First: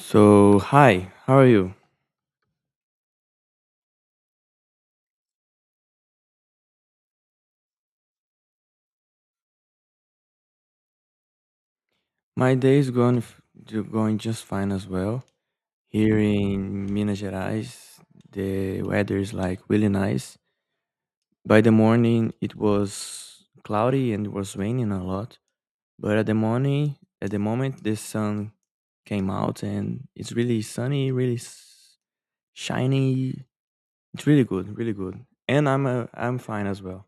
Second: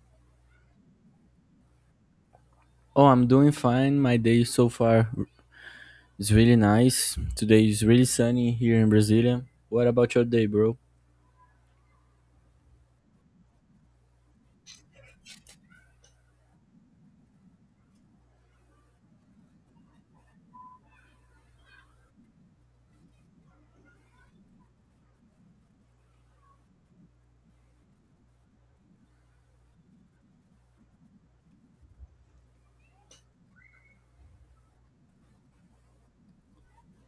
So, hi, how are you? Oh, I'm doing fine. My day so far is really nice. Today is really sunny here in Brasilia. What about your day, bro? My day is going going just fine as well. Here in Minas Gerais, the weather is like really nice. By the morning, it was cloudy and it was raining a lot. But at the morning, at the moment, the sun came out and it's really sunny, shiny. It's really good, really good. And I'm fine as well.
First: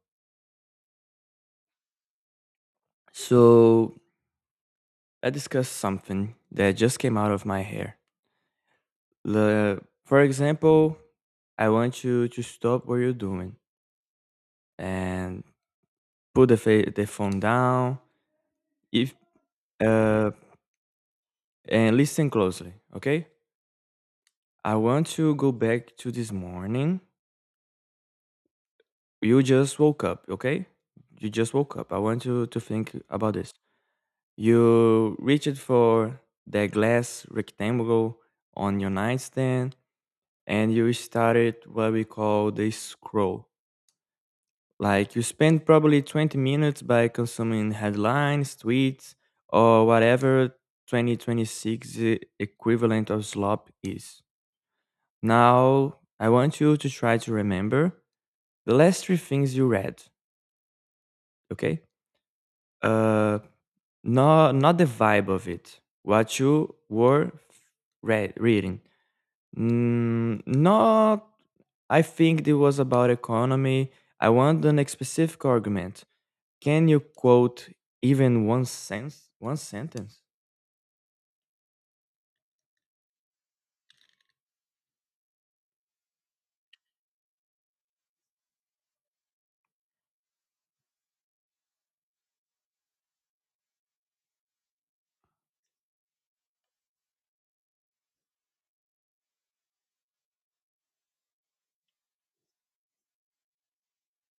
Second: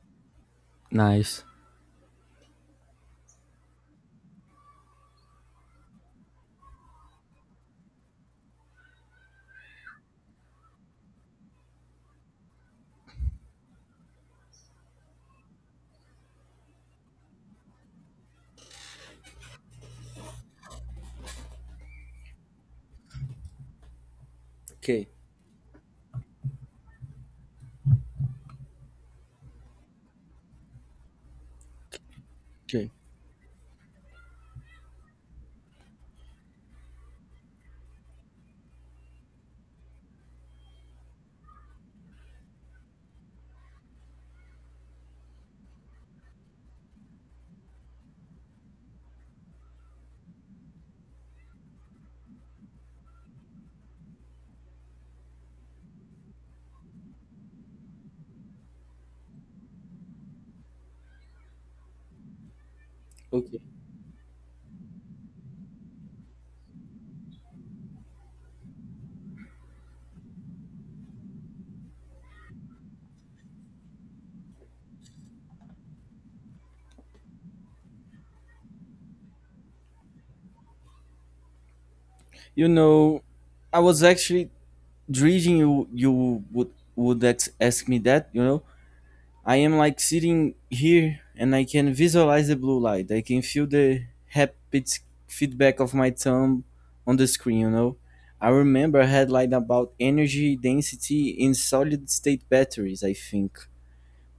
Nice. So, I discussed something that just came out of my hair. The, for example, I want you to stop what you're doing and put the phone down if uh, and listen closely, okay? I want Okay, to go back to this morning. You just woke up, okay? You just woke up. I want you to okay, think about this. You reached for the glass rectangle on your nightstand and you started what we call the scroll. Like you spend probably 20 minutes by consuming headlines, tweets, or whatever 2026 equivalent of slop is. Now, I want you to try to remember the last three things you read, okay? Uh, okay. no, not the vibe of it, what you were reading. Mm, not, I think it was about economy. I want an specific argument. Can you quote one sentence? You know, I was actually dreading you would ask me that. You know, I am like sitting here and I can visualize the blue light. I can feel the rapid feedback of my thumb on the screen, you know. I remember a headline about energy density in solid state batteries, I think.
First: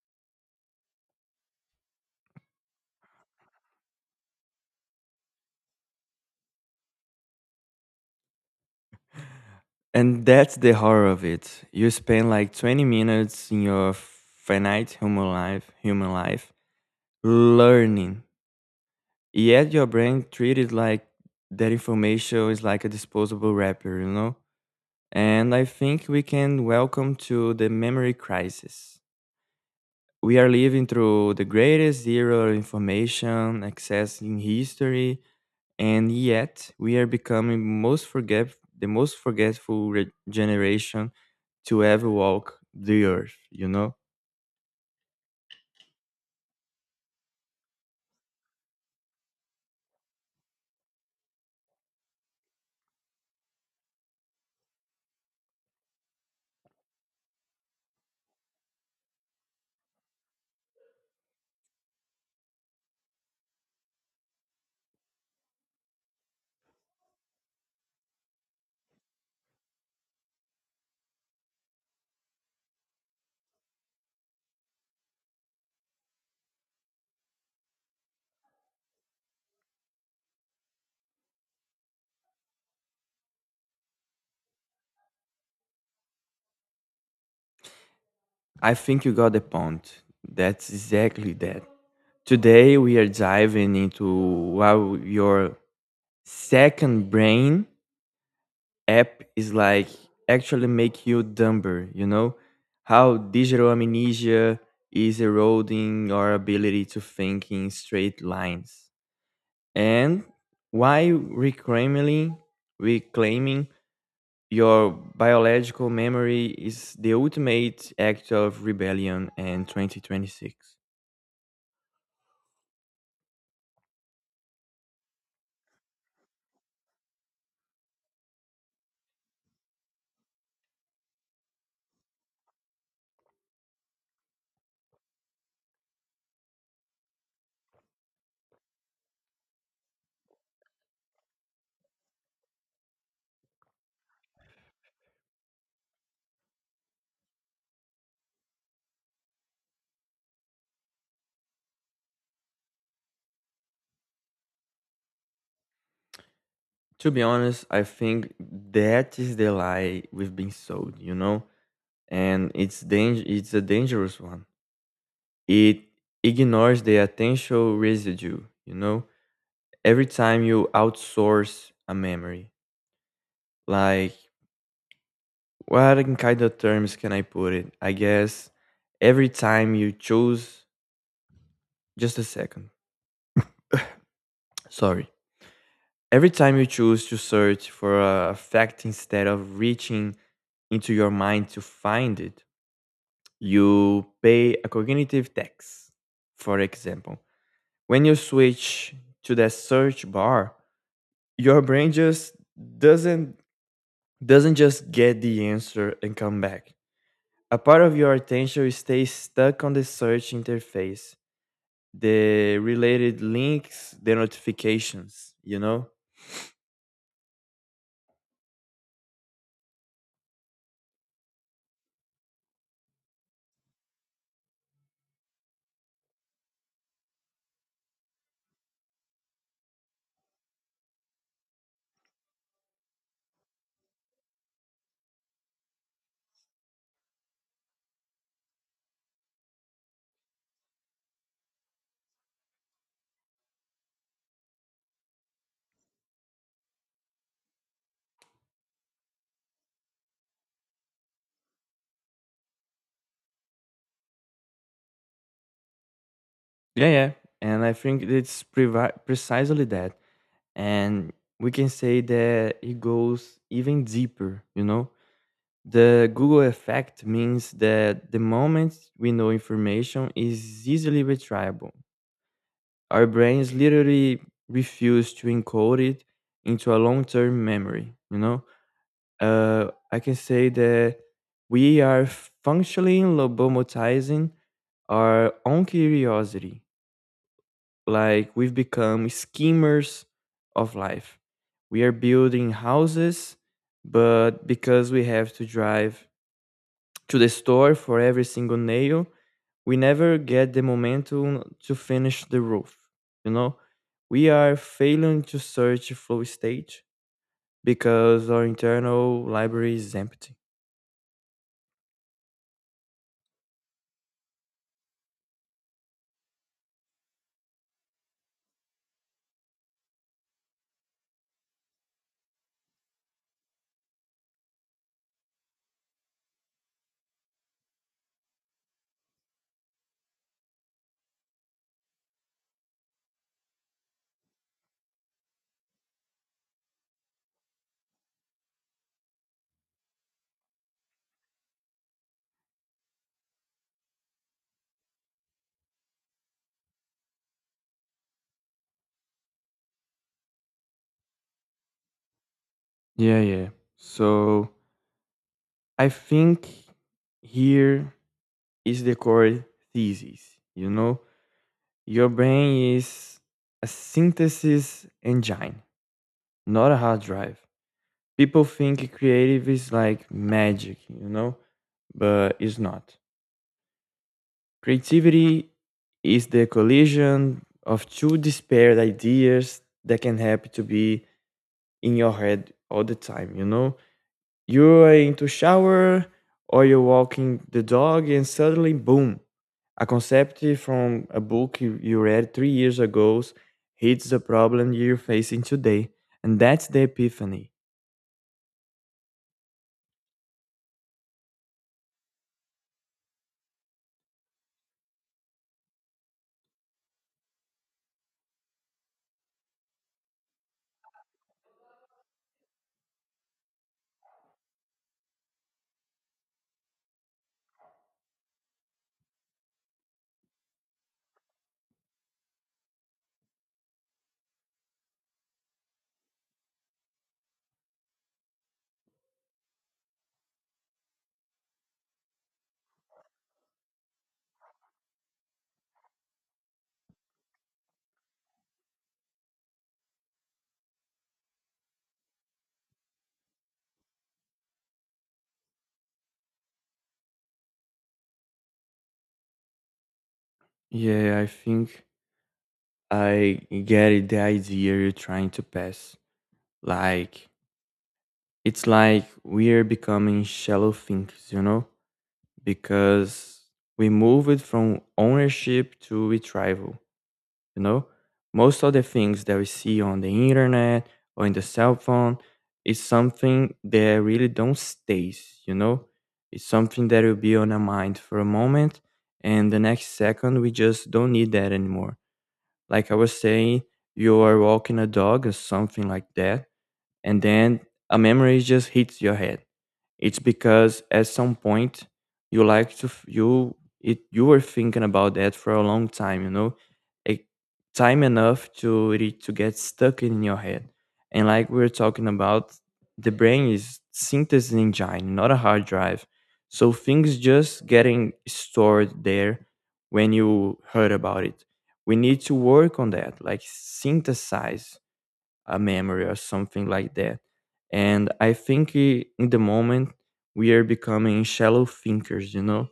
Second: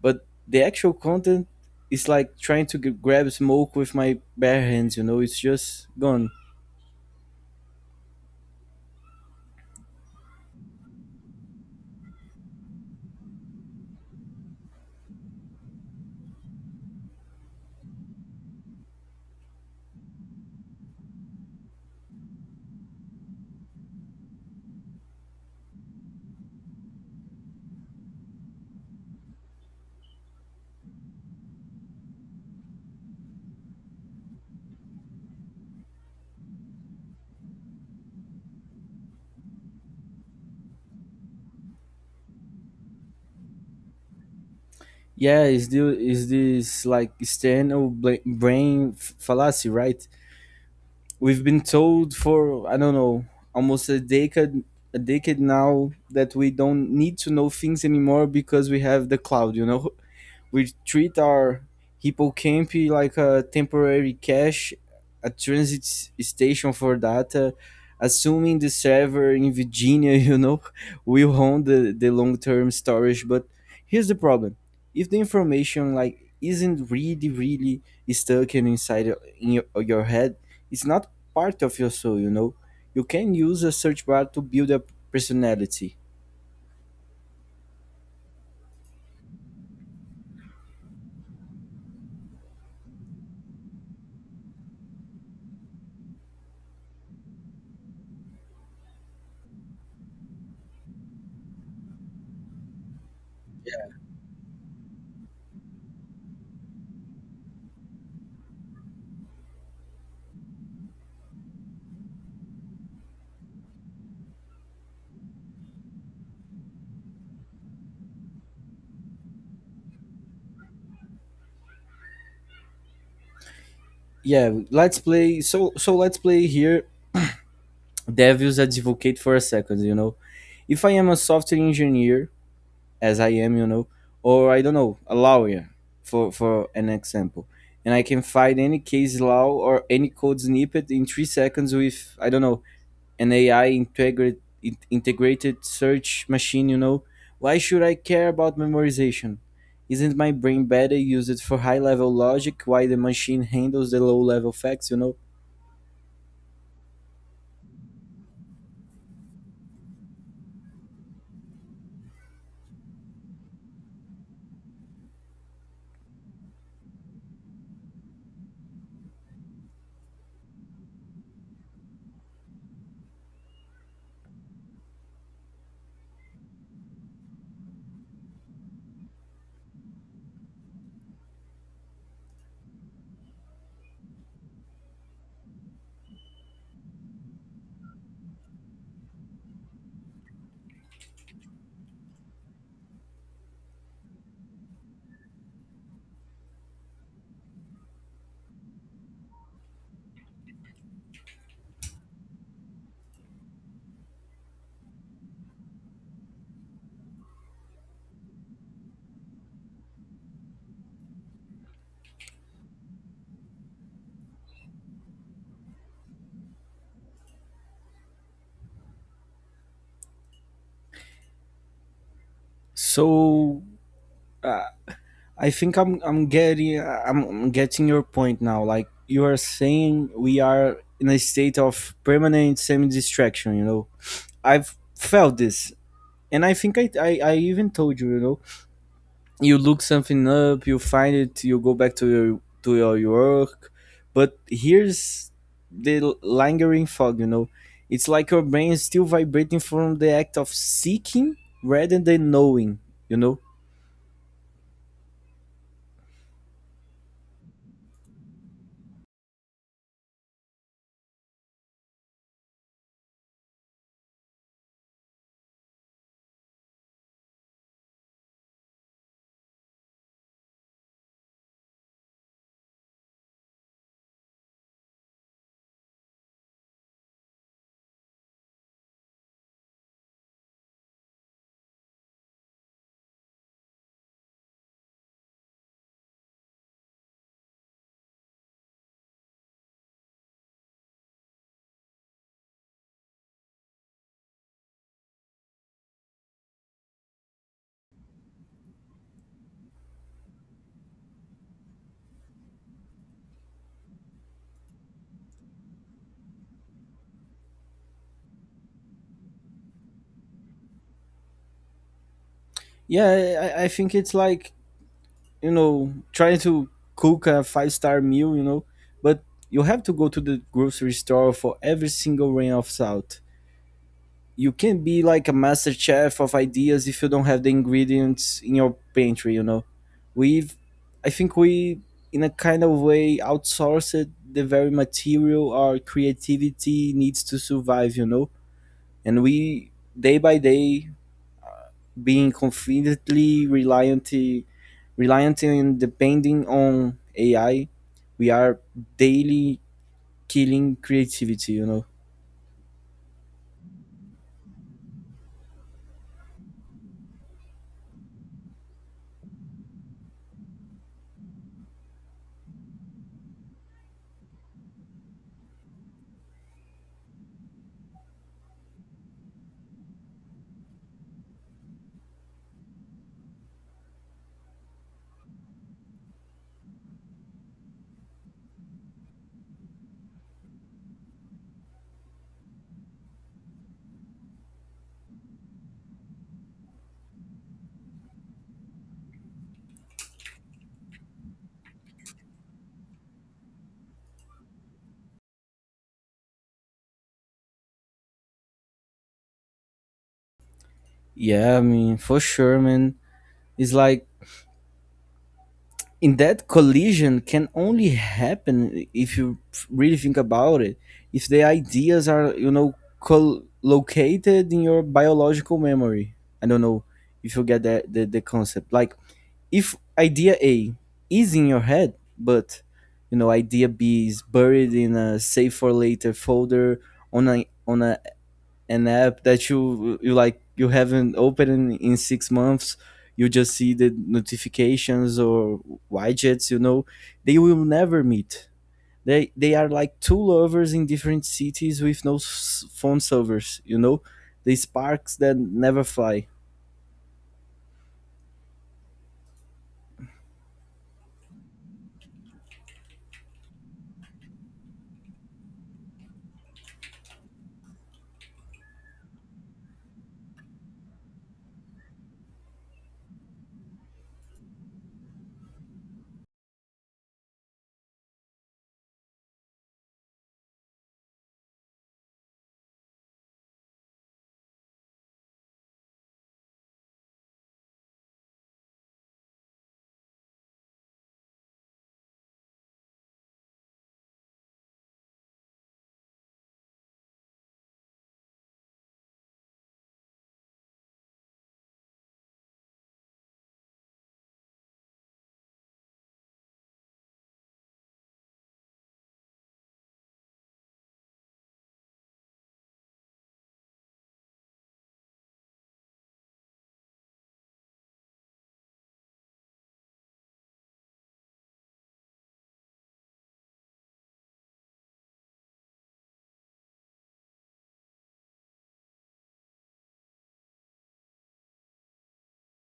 But the actual content is like trying to grab smoke with my bare hands, you know. It's just gone. And that's the horror of it. You spend like 20 minutes in your finite human life learning. Yet your brain treated like that information is like a disposable wrapper, you know? And I think we can welcome to the memory crisis. We are living through the greatest era of information, accessing history, and yet we are becoming most forget the most forgetful generation to ever walk the earth, you know. Yeah, is this like external brain fallacy, right? We've been told for I don't know almost a decade now that we don't need to know things anymore because we have the cloud. You know. We treat our hippocampi like a temporary cache, a transit station for data, assuming the server in Virginia, you know, will hold the long-term storage. But here's the problem. If the information like isn't really, really stuck in inside in your head, it's not part of your soul, you know. You can use a search bar to build a personality. I think you got the point. That's exactly that. Today we are diving into how your second brain app is like actually make you dumber, you know, how digital amnesia is eroding our ability to think in straight lines, and why reclaiming your biological memory is the ultimate act of rebellion in 2026. Yeah, let's play. So let's play here devil's advocate for a second, you know. If I am a software engineer, as I am, you know, or I don't know, a lawyer, for an example, and I can find any case law or any code snippet in 3 seconds with, I don't know, an AI integrated search machine, you know, why should I care about memorization? Isn't my brain better used for high level logic while the machine handles the low level facts, you know? To be honest, I think that is the lie we've been sold, you know, and it's a dangerous one. It ignores the attentional residue, you know. Every time you outsource a memory, like, what in kind of terms can I put it? I guess every time you choose, just a second, sorry. Every time you choose to search for a fact instead of reaching into your mind to find it, you pay a cognitive tax. For example, when you switch to the search bar, your brain just doesn't doesn't just get the answer and come back. A part of your attention stays stuck on the search interface, the related links, the notifications, you know? So, uh, I think I'm getting your point now. Like you are saying, we are in a state of permanent semi distraction. You know, I've felt this, and I think I even told you. You know, you look something up, you find it, you go back to your work, but here's the lingering fog. You know, it's like your brain is still vibrating from the act of seeking rather than knowing. You know. Yeah, yeah. And I think it's precisely that. And we can say that it goes even deeper, you know? The Google effect means that the moment we know information is easily retriable, our brains literally refuse to encode it into a long term memory, you know? I can say that we are functionally lobotomizing our own curiosity. Like we've become schemers of life. We are building houses, but because we have to drive to the store for every single nail, we never get the momentum to finish the roof. You know, we are failing to search flow state because our internal library is empty. Yeah, I think it's like, you know, trying to cook a five-star meal, you know, but you have to go to the grocery store for every single grain of salt. You can be like a master chef of ideas if you don't have the ingredients in your pantry, you know. We've, I think we, in a kind of way, outsourced the very material our creativity needs to survive, you know. And we, day by day, being confidently reliant and depending on AI, we are daily killing creativity, you know? Yeah, yeah. So I think here is the core thesis. You know, your brain is a synthesis engine, not a hard drive. People think creative is like magic, you know, but it's not. Creativity is the collision of two disparate ideas that can happen to be in your head all the time, you know? You're into shower or you're walking the dog and suddenly boom, a concept from a book you read 3 years ago hits the problem you're facing today. And that's the epiphany. Yeah, I mean, for sure, man. It's like, in that collision can only happen if you really think about it. If the ideas are, you know, located in your biological memory. I don't know if you get the concept. Like if idea A is in your head, but you know idea B is buried in a save for later folder on an app that you like you haven't opened in 6 months, you just see the notifications or widgets. You know, they will never meet. They are like two lovers in different cities with no phone servers. You know, they sparks that never fly. Yeah, I think I get it, the idea you're trying to pass. Like, it's like we're becoming shallow thinkers, you know? Because we move it from ownership to retrieval. You know, most of the things that we see on the internet or in the cell phone is something that really don't stays, you know. It's something that will be on our mind for a moment, and the next second we just don't need that anymore. Like I was saying, you are walking a dog or something like that, and then a memory just hits your head. It's because at some point you like to f- you it you were thinking about that for a long time, you know, a time enough to it to get stuck in your head. And like we were talking about, the brain is synthesis engine, not a hard drive. So things just getting stored there when you heard about it. We need to work on that, like synthesize a memory or something like that. And I think in the moment we are becoming shallow thinkers, you know,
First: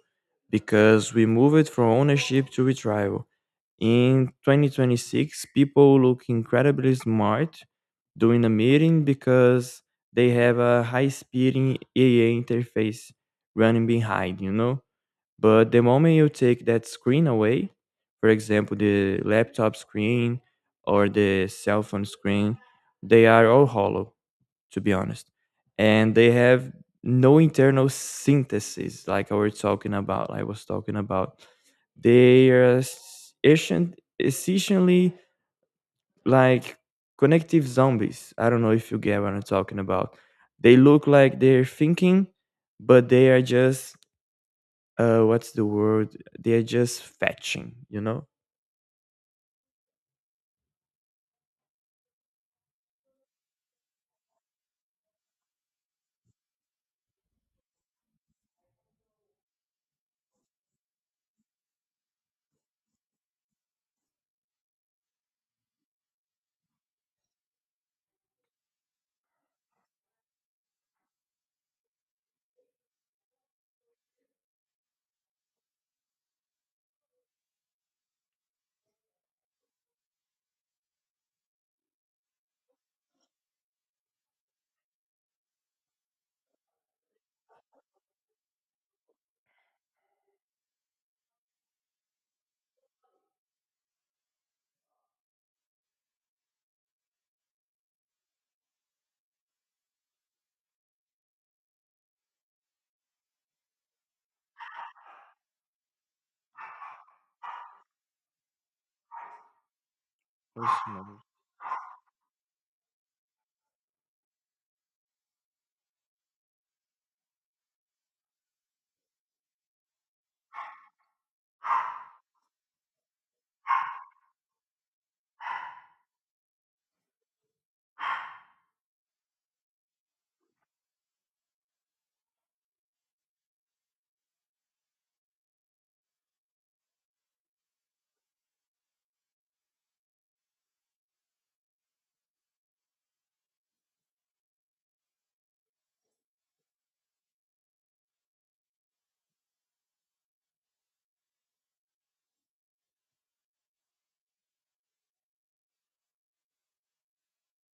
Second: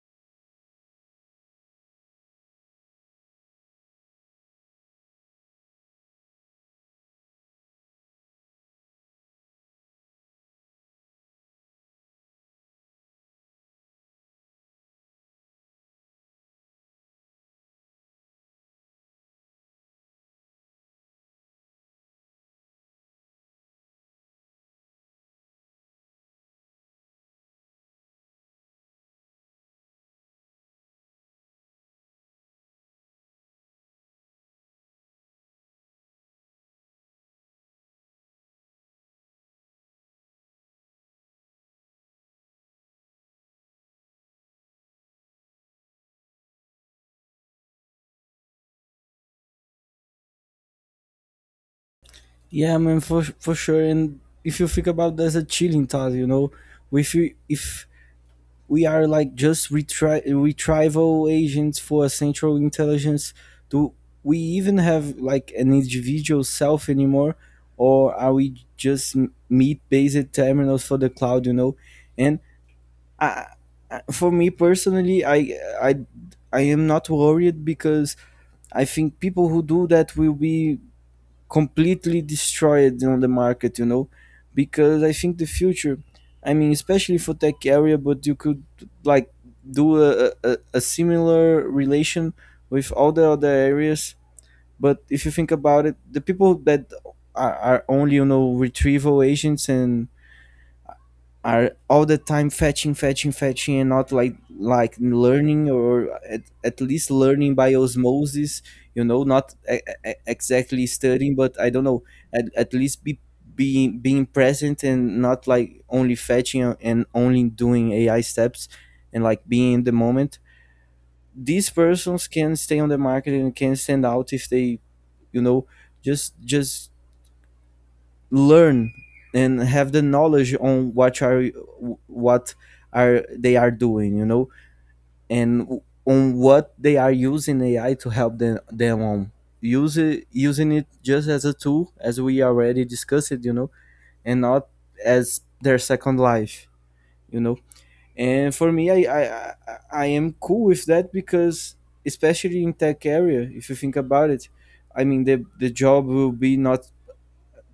because we move it from ownership to retrieval. In 2026, people look incredibly smart during a meeting because they have a high speed AI interface running behind, you know? But the moment you take that screen away, for example, the laptop screen or the cell phone screen, they are all hollow, to be honest. And they have no internal synthesis, like I was talking about. They are essentially like connective zombies. I don't know if you get what I'm talking about. They look like they're thinking, but they are just what's the word, they're just fetching, you know. Yeah, man, for sure. And if you think about that, a chilling thought, you know, if we are like just retrieval agents for a central intelligence, do we even have like an individual self anymore, or are we just meat based terminals for the cloud? You know, and I, for me personally, I am not worried because I think people who do that will be completely destroyed on the market, you know, because I think the future, I mean, especially for tech area, but you could like do a similar relation with all the other areas. But if you think about it, the people that are only, you know, retrieval agents and are all the time fetching, fetching, fetching, and not like learning or at least learning by osmosis. You know, not exactly Personal. studying, but I don't know. At least be being being present and not like only fetching and only doing AI steps and like being in the moment. These persons can stay on the market and can stand out if they, you know, just learn and have the knowledge on what are they are doing, you know, and on what they are using AI to help them on use it, using it just as a tool, as we already discussed, you know, and not as their second life, you know. And for me, I I am cool with that because, especially in tech area, if you think about it, I mean, the job will be not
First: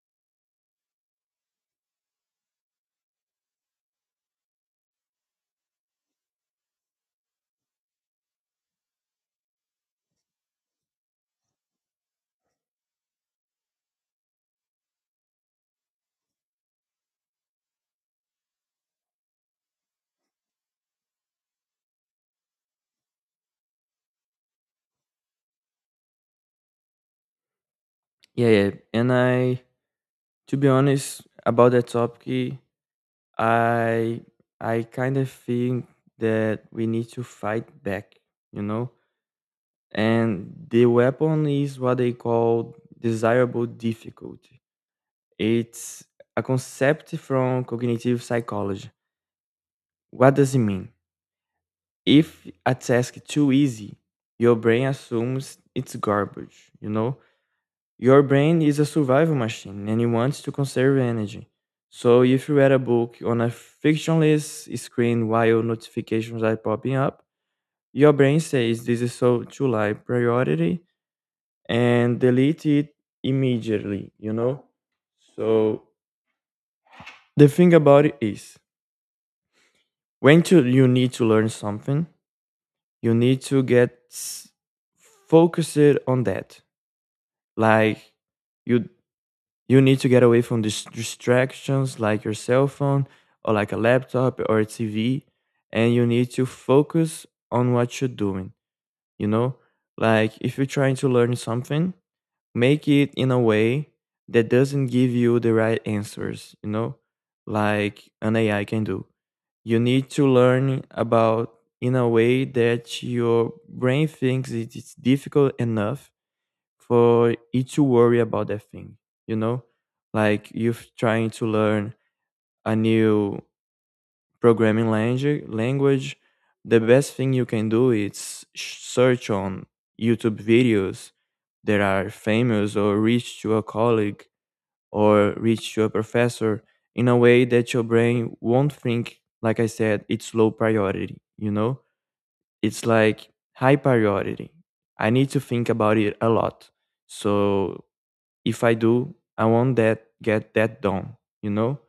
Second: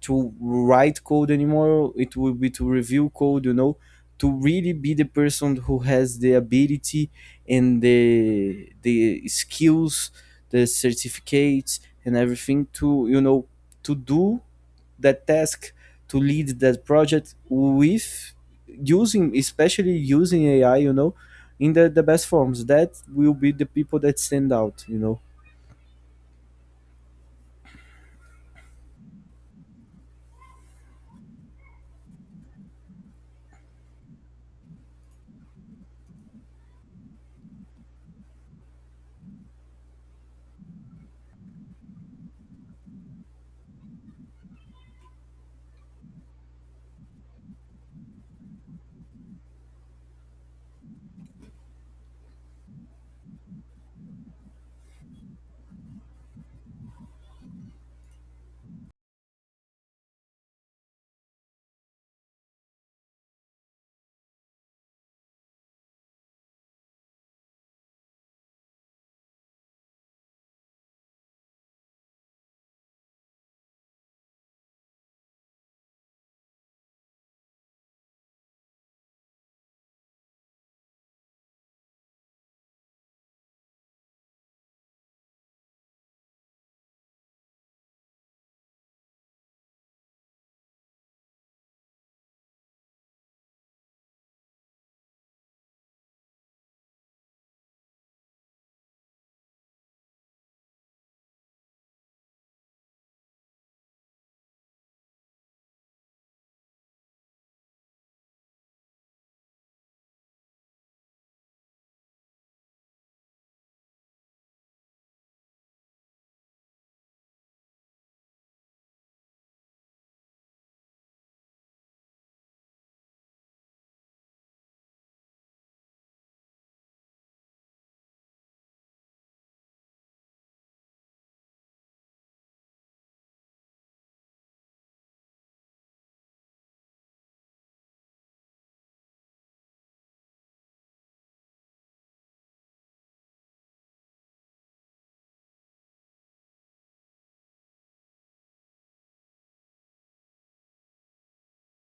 to write code anymore. It will be to review code, you know, to really be the person who has the ability and the skills, the certificates and everything to, you know, to do that task, to lead that project with using, especially using AI, you know. In the best forms, that will be the people that stand out, you know. Yeah, yeah, and I, to be honest about that topic, I kind of think that we need to fight back, you know. And the weapon is what they call desirable difficulty. It's a concept from cognitive psychology. What does it mean? If a task is too easy, your brain assumes it's garbage, you know. Your brain is a survival machine and it wants to conserve energy. So if you read a book on a frictionless screen while notifications are popping up, your brain says this is so too high priority and delete it immediately, you know? So the thing about it is you need to learn something, you need to get focused on that. Like you you need to get away from distractions like your cell phone or like a laptop or a TV, and you need to focus on what you're doing. You know, like if you're trying to learn something, make it in a way that doesn't give you the right answers, you know, like an AI can do. You need to learn about in a way that your brain thinks it is difficult enough for you to worry about that thing, you know? Like you're trying to learn a new programming language, the best thing you can do is search on YouTube videos that are famous or reach to a colleague or reach to a professor in a way that your brain won't think, like I said, it's low priority, you know? It's like high priority. I need to think about it a lot. So if I do, I want that get that done, you know?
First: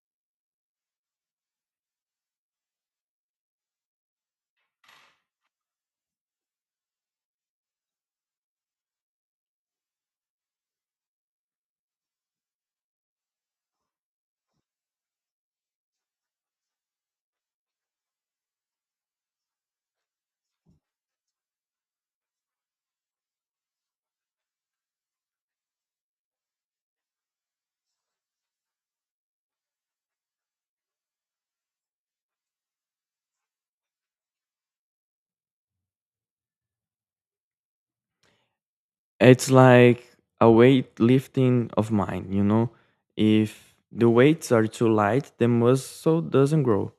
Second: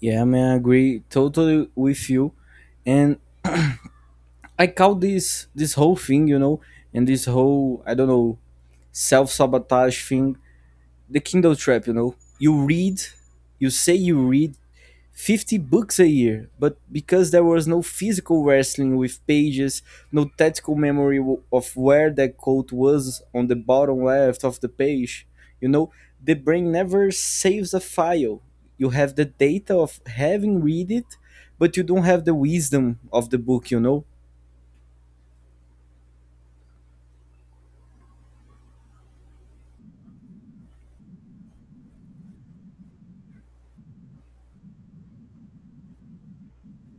Yeah, man, I agree totally with you. And I call this this whole thing, you know, and this whole, I don't know, self sabotage thing, the Kindle trap, you know. You read, you say you read 50 books a year, but because there was no physical wrestling with pages, no tactical memory of where that quote was on the bottom left of the page, you know, the brain never saves a file. You have the data of having read it, but you don't have the wisdom of the book, you know. It's like a weightlifting of mine, you know? If the weights are too light, the muscle doesn't grow.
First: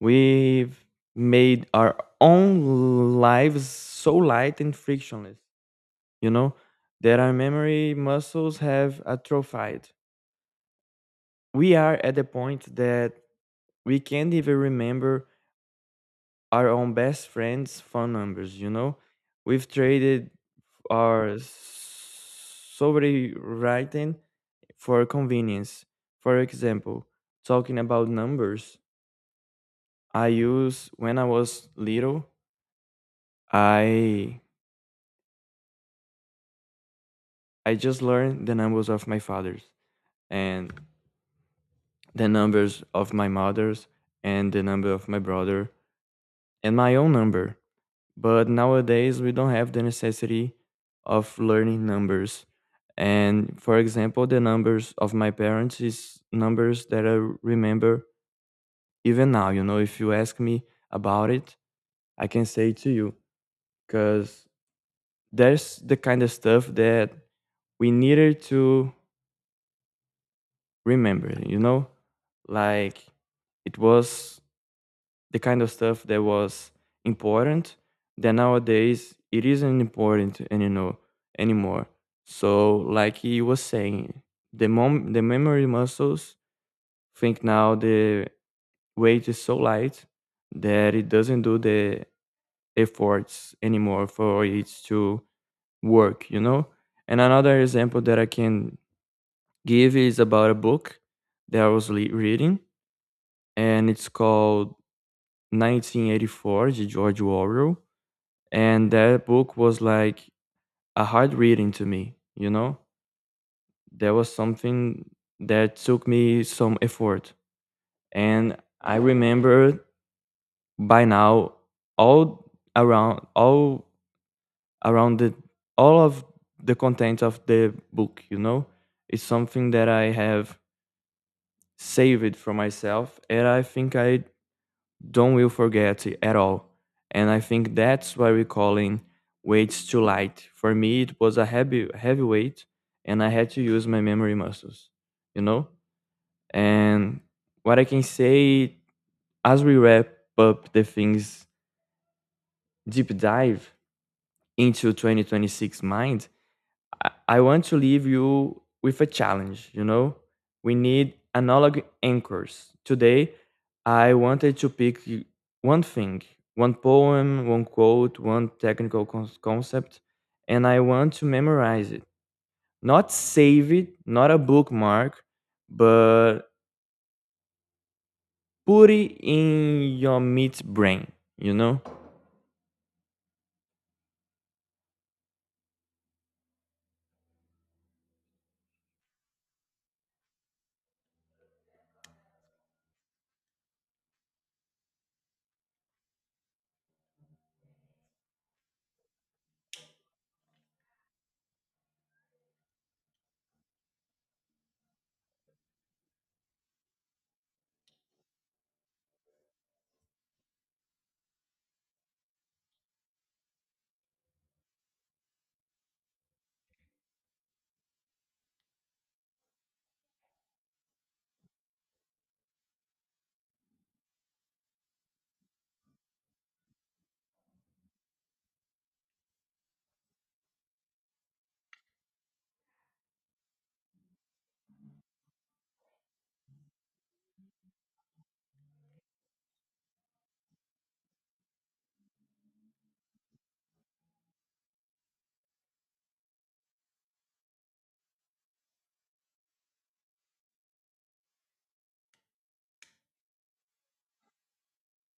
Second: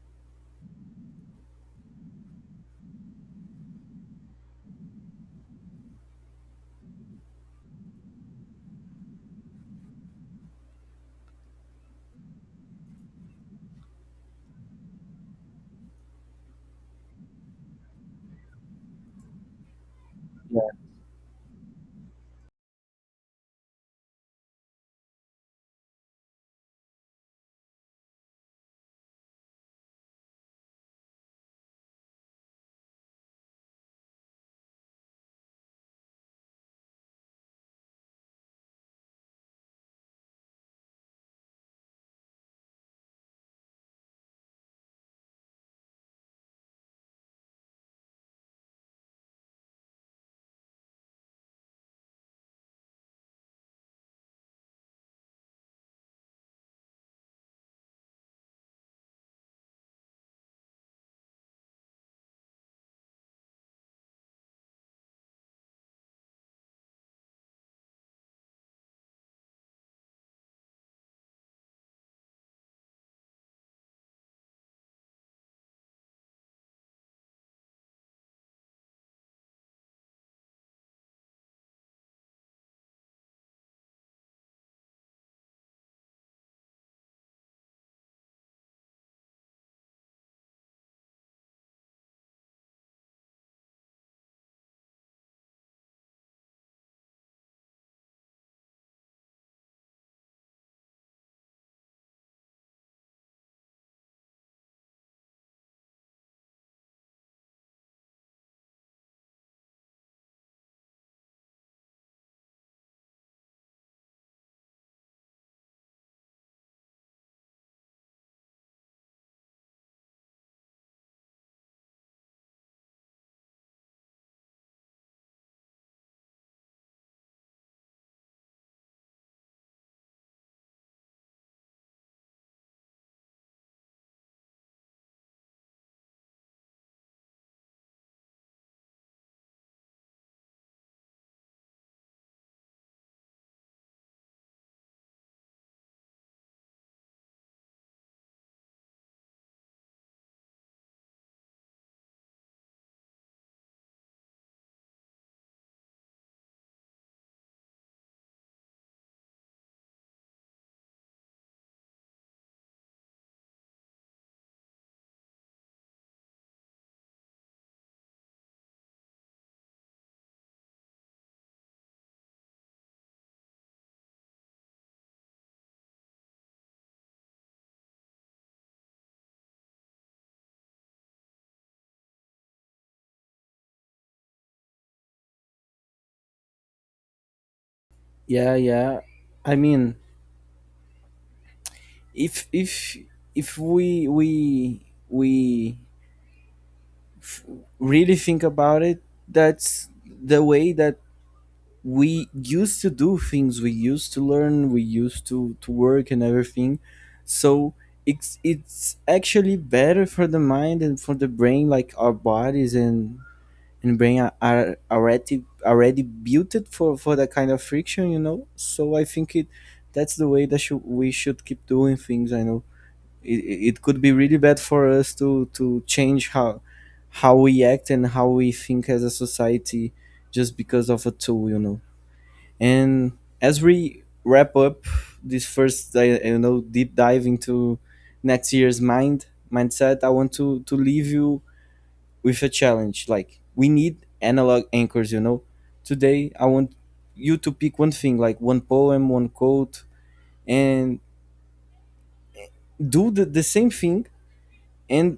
We've made our own lives so light and frictionless, you know, that our memory muscles have atrophied. We are at the point that we can't even remember our own best friends' phone numbers. You know, we've traded our writing for convenience. For example, talking about numbers, I use when I was little, I I just learned the numbers of my father's and the numbers of my mother's and the number of my brother and my own number. But nowadays, we don't have the necessity of learning numbers. And for example, the numbers of my parents is numbers that I remember even now. You know, if you ask me about it, I can say to you because there's the kind of stuff that we needed to remember, you know? Like it was the kind of stuff that was important that nowadays it isn't important and you know anymore. So like he was saying, the memory muscles think now the weight is so light that it doesn't do the efforts anymore for it to work, you know. And another example that I can give is about a book that I was reading, and it's called 1984, the George Orwell. And that book was like a hard reading to me, you know. There was something that took me some effort, and I remember by now all around all of the content of the book, you know. It's something that I have saved for myself and I think I don't will forget it at all. And I think that's why we call it weights too light. For me, it was a heavy weight, and I had to use my memory muscles, you know. And what I can say as we wrap up the things deep dive into 2026 mind I want to leave you with a challenge, you know? We need analog anchors. Today, I wanted to one thing, one poem, one quote, one technical concept, and I want to memorize it. Not save it, not a bookmark, but put it in your meat brain, you know? Yeah, yeah. I mean, if if we we we f- really think about it, that's the way that we used to do things. We used to learn. We used to work and everything. So it's actually better for the mind and for the brain. Like our bodies and brain are already already built it for that kind of friction, you know. So I think it, that's the way that should, we should keep doing things. I know it, it it could be really bad for us to change how we act and how we think as a society just because of a tool, you know. And as we wrap up this first, I, you know, deep dive into next year's mind mindset, I want to leave you with a challenge. Like we need analog anchors, you know. Today I want you to pick one thing, like one poem, one quote, and do the same thing. And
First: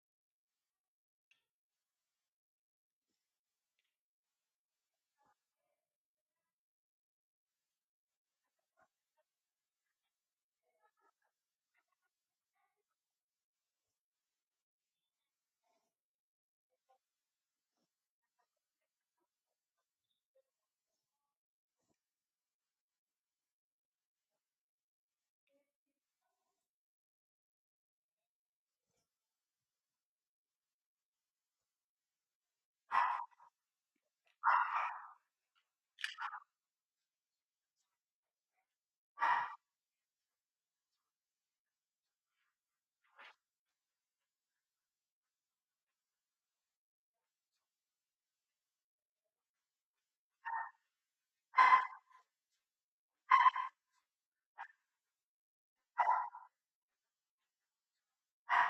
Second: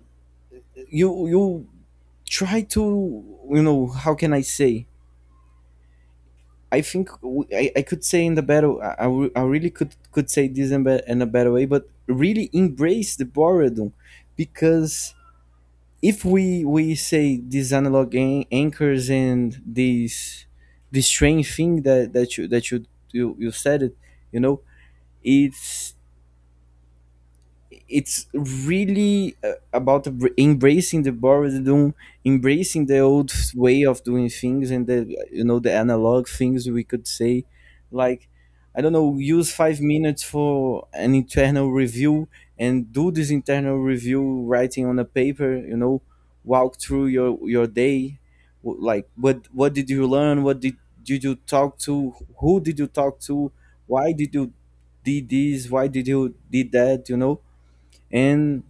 you try to, you know, how can I say, I think I could say in the battle, I really could say this in, in a better way. But really embrace the boredom, because if we say these analog anchors and these, this strange thing that you, you said it, you know, it's it's really about embracing the boredom, embracing the old way of doing things, and the, you know, the analog things we could say. Like I don't know, use 5 minutes for an internal review and do this internal review writing on a paper. You know, walk through your day. Like what did you learn? What did you talk to? Who did you talk to? Why did you did this? Why did you did that? You know, and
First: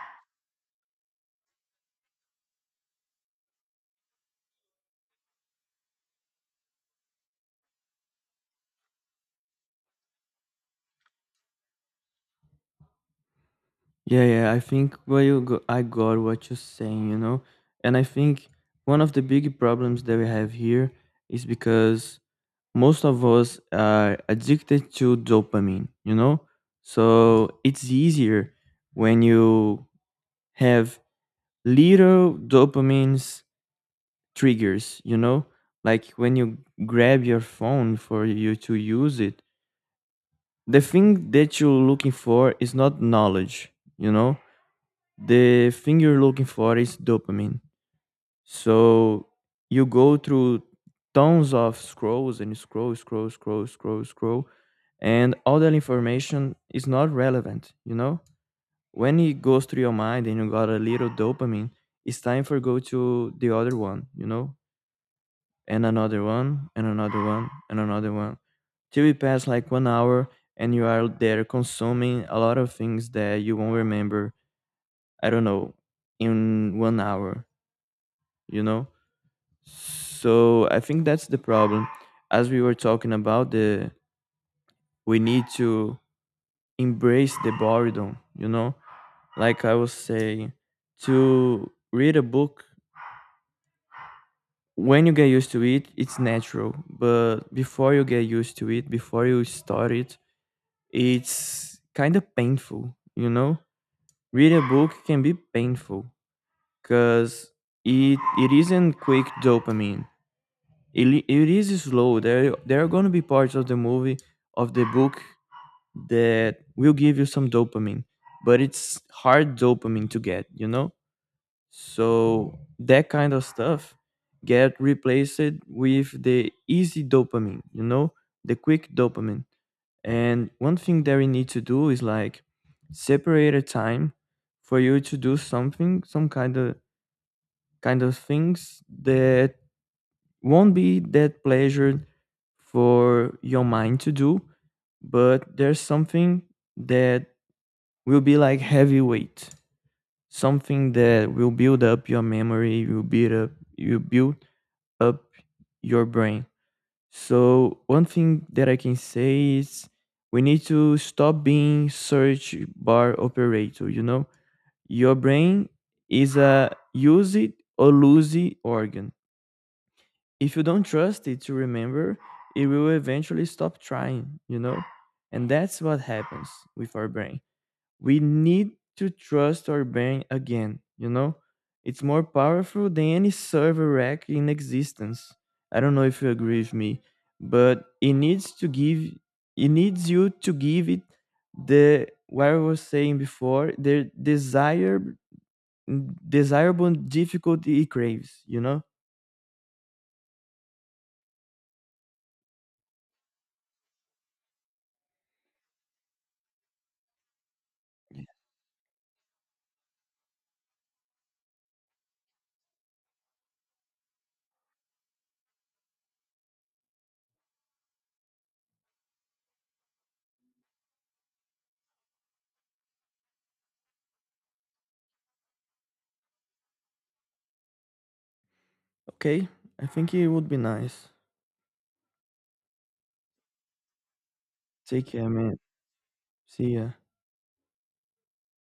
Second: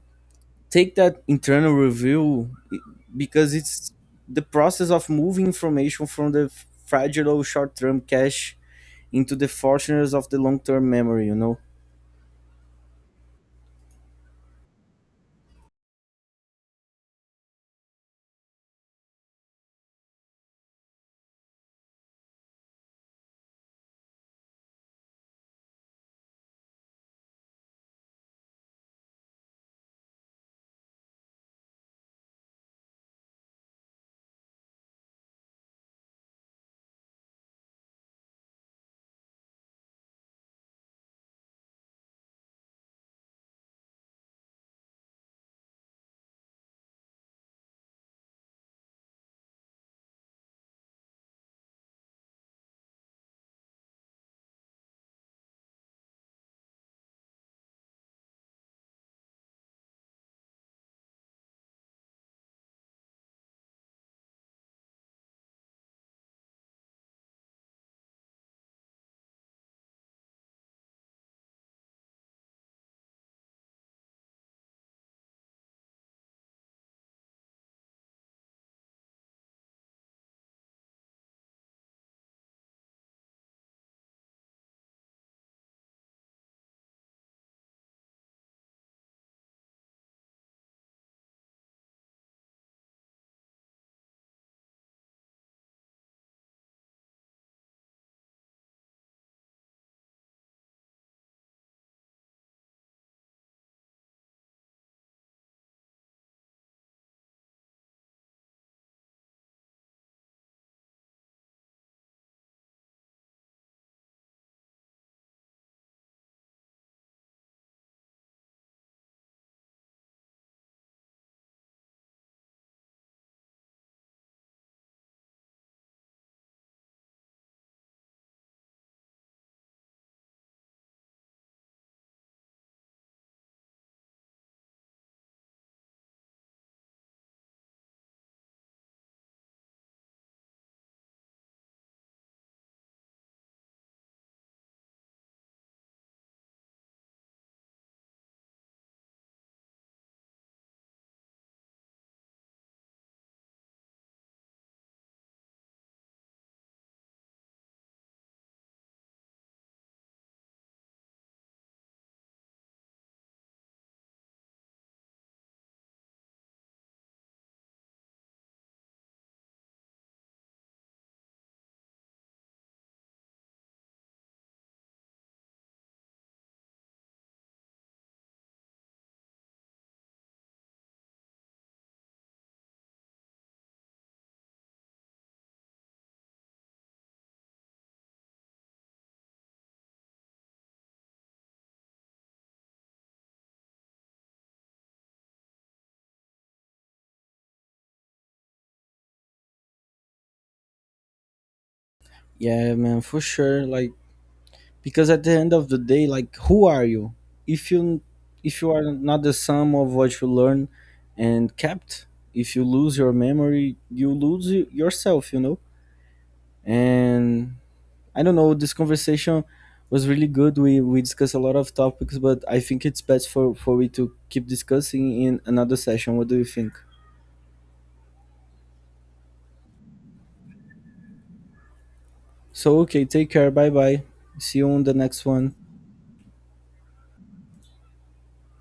take that internal review because it's the process of moving information from the fragile short-term cache into the fortunes of the long-term memory, you know. Yeah, yeah, I think where you go, I got what you're saying, you know, and I think one of the big problems that we have here is because most of us are addicted to dopamine, you know, so it's easier when you have little dopamines triggers, you know, like when you grab your phone for you to use it. The thing that you're looking for is not knowledge. You know, the thing you're looking for is dopamine. So you go through tons of scrolls and scroll, scroll, scroll, scroll, scroll, and all that information is not relevant, you know? When it goes through your mind and you got a little dopamine, it's time for go to the other one, you know? And another one, and another one, and another one. Till it pass like 1 hour and you are there consuming a lot of things that you won't remember, I don't know, in 1 hour, you know. So I think that's the problem. As we were talking about, the we need to embrace the boredom, you know. Like I was saying, to read a book, when you get used to it it's natural, but before you get used to it, before you start it, it's kind of painful, you know. Read a book can be painful, because it isn't quick dopamine. It is slow. There are going to be parts of the movie, of the book, that will give you some dopamine, but it's hard dopamine to get, you know? So that kind of stuff get replaced with the easy dopamine, you know, the quick dopamine. And one thing that we need to do is like separate a time for you to do something, some kind of things that won't be that pleasure for your mind to do, but there's something that will be like heavy weight, something that will build up your memory, will build up, you build up your brain. So one thing that I can say is we need to stop being search bar operator. You know, your brain is a use it or lose it organ. If you don't trust it to remember, it will eventually stop trying, you know? And that's what happens with our brain. We need to trust our brain again, you know? It's more powerful than any server rack in existence. I don't know if you agree with me, but it needs you to give it the what I was saying before, the desire desirable difficulty it craves, you know? Yeah, man, for sure. Like, because at the end of the day, like, who are you if you, if you are not the sum of what you learn and kept? If you lose your memory, you lose yourself, you know. And I don't know. This conversation was really good. We discussed a lot of topics, but I think it's best for we to keep discussing in another session. What do you think? Okay, I think it would be nice. So okay, take care. Bye bye. See you on the Take next care, one. man. See ya.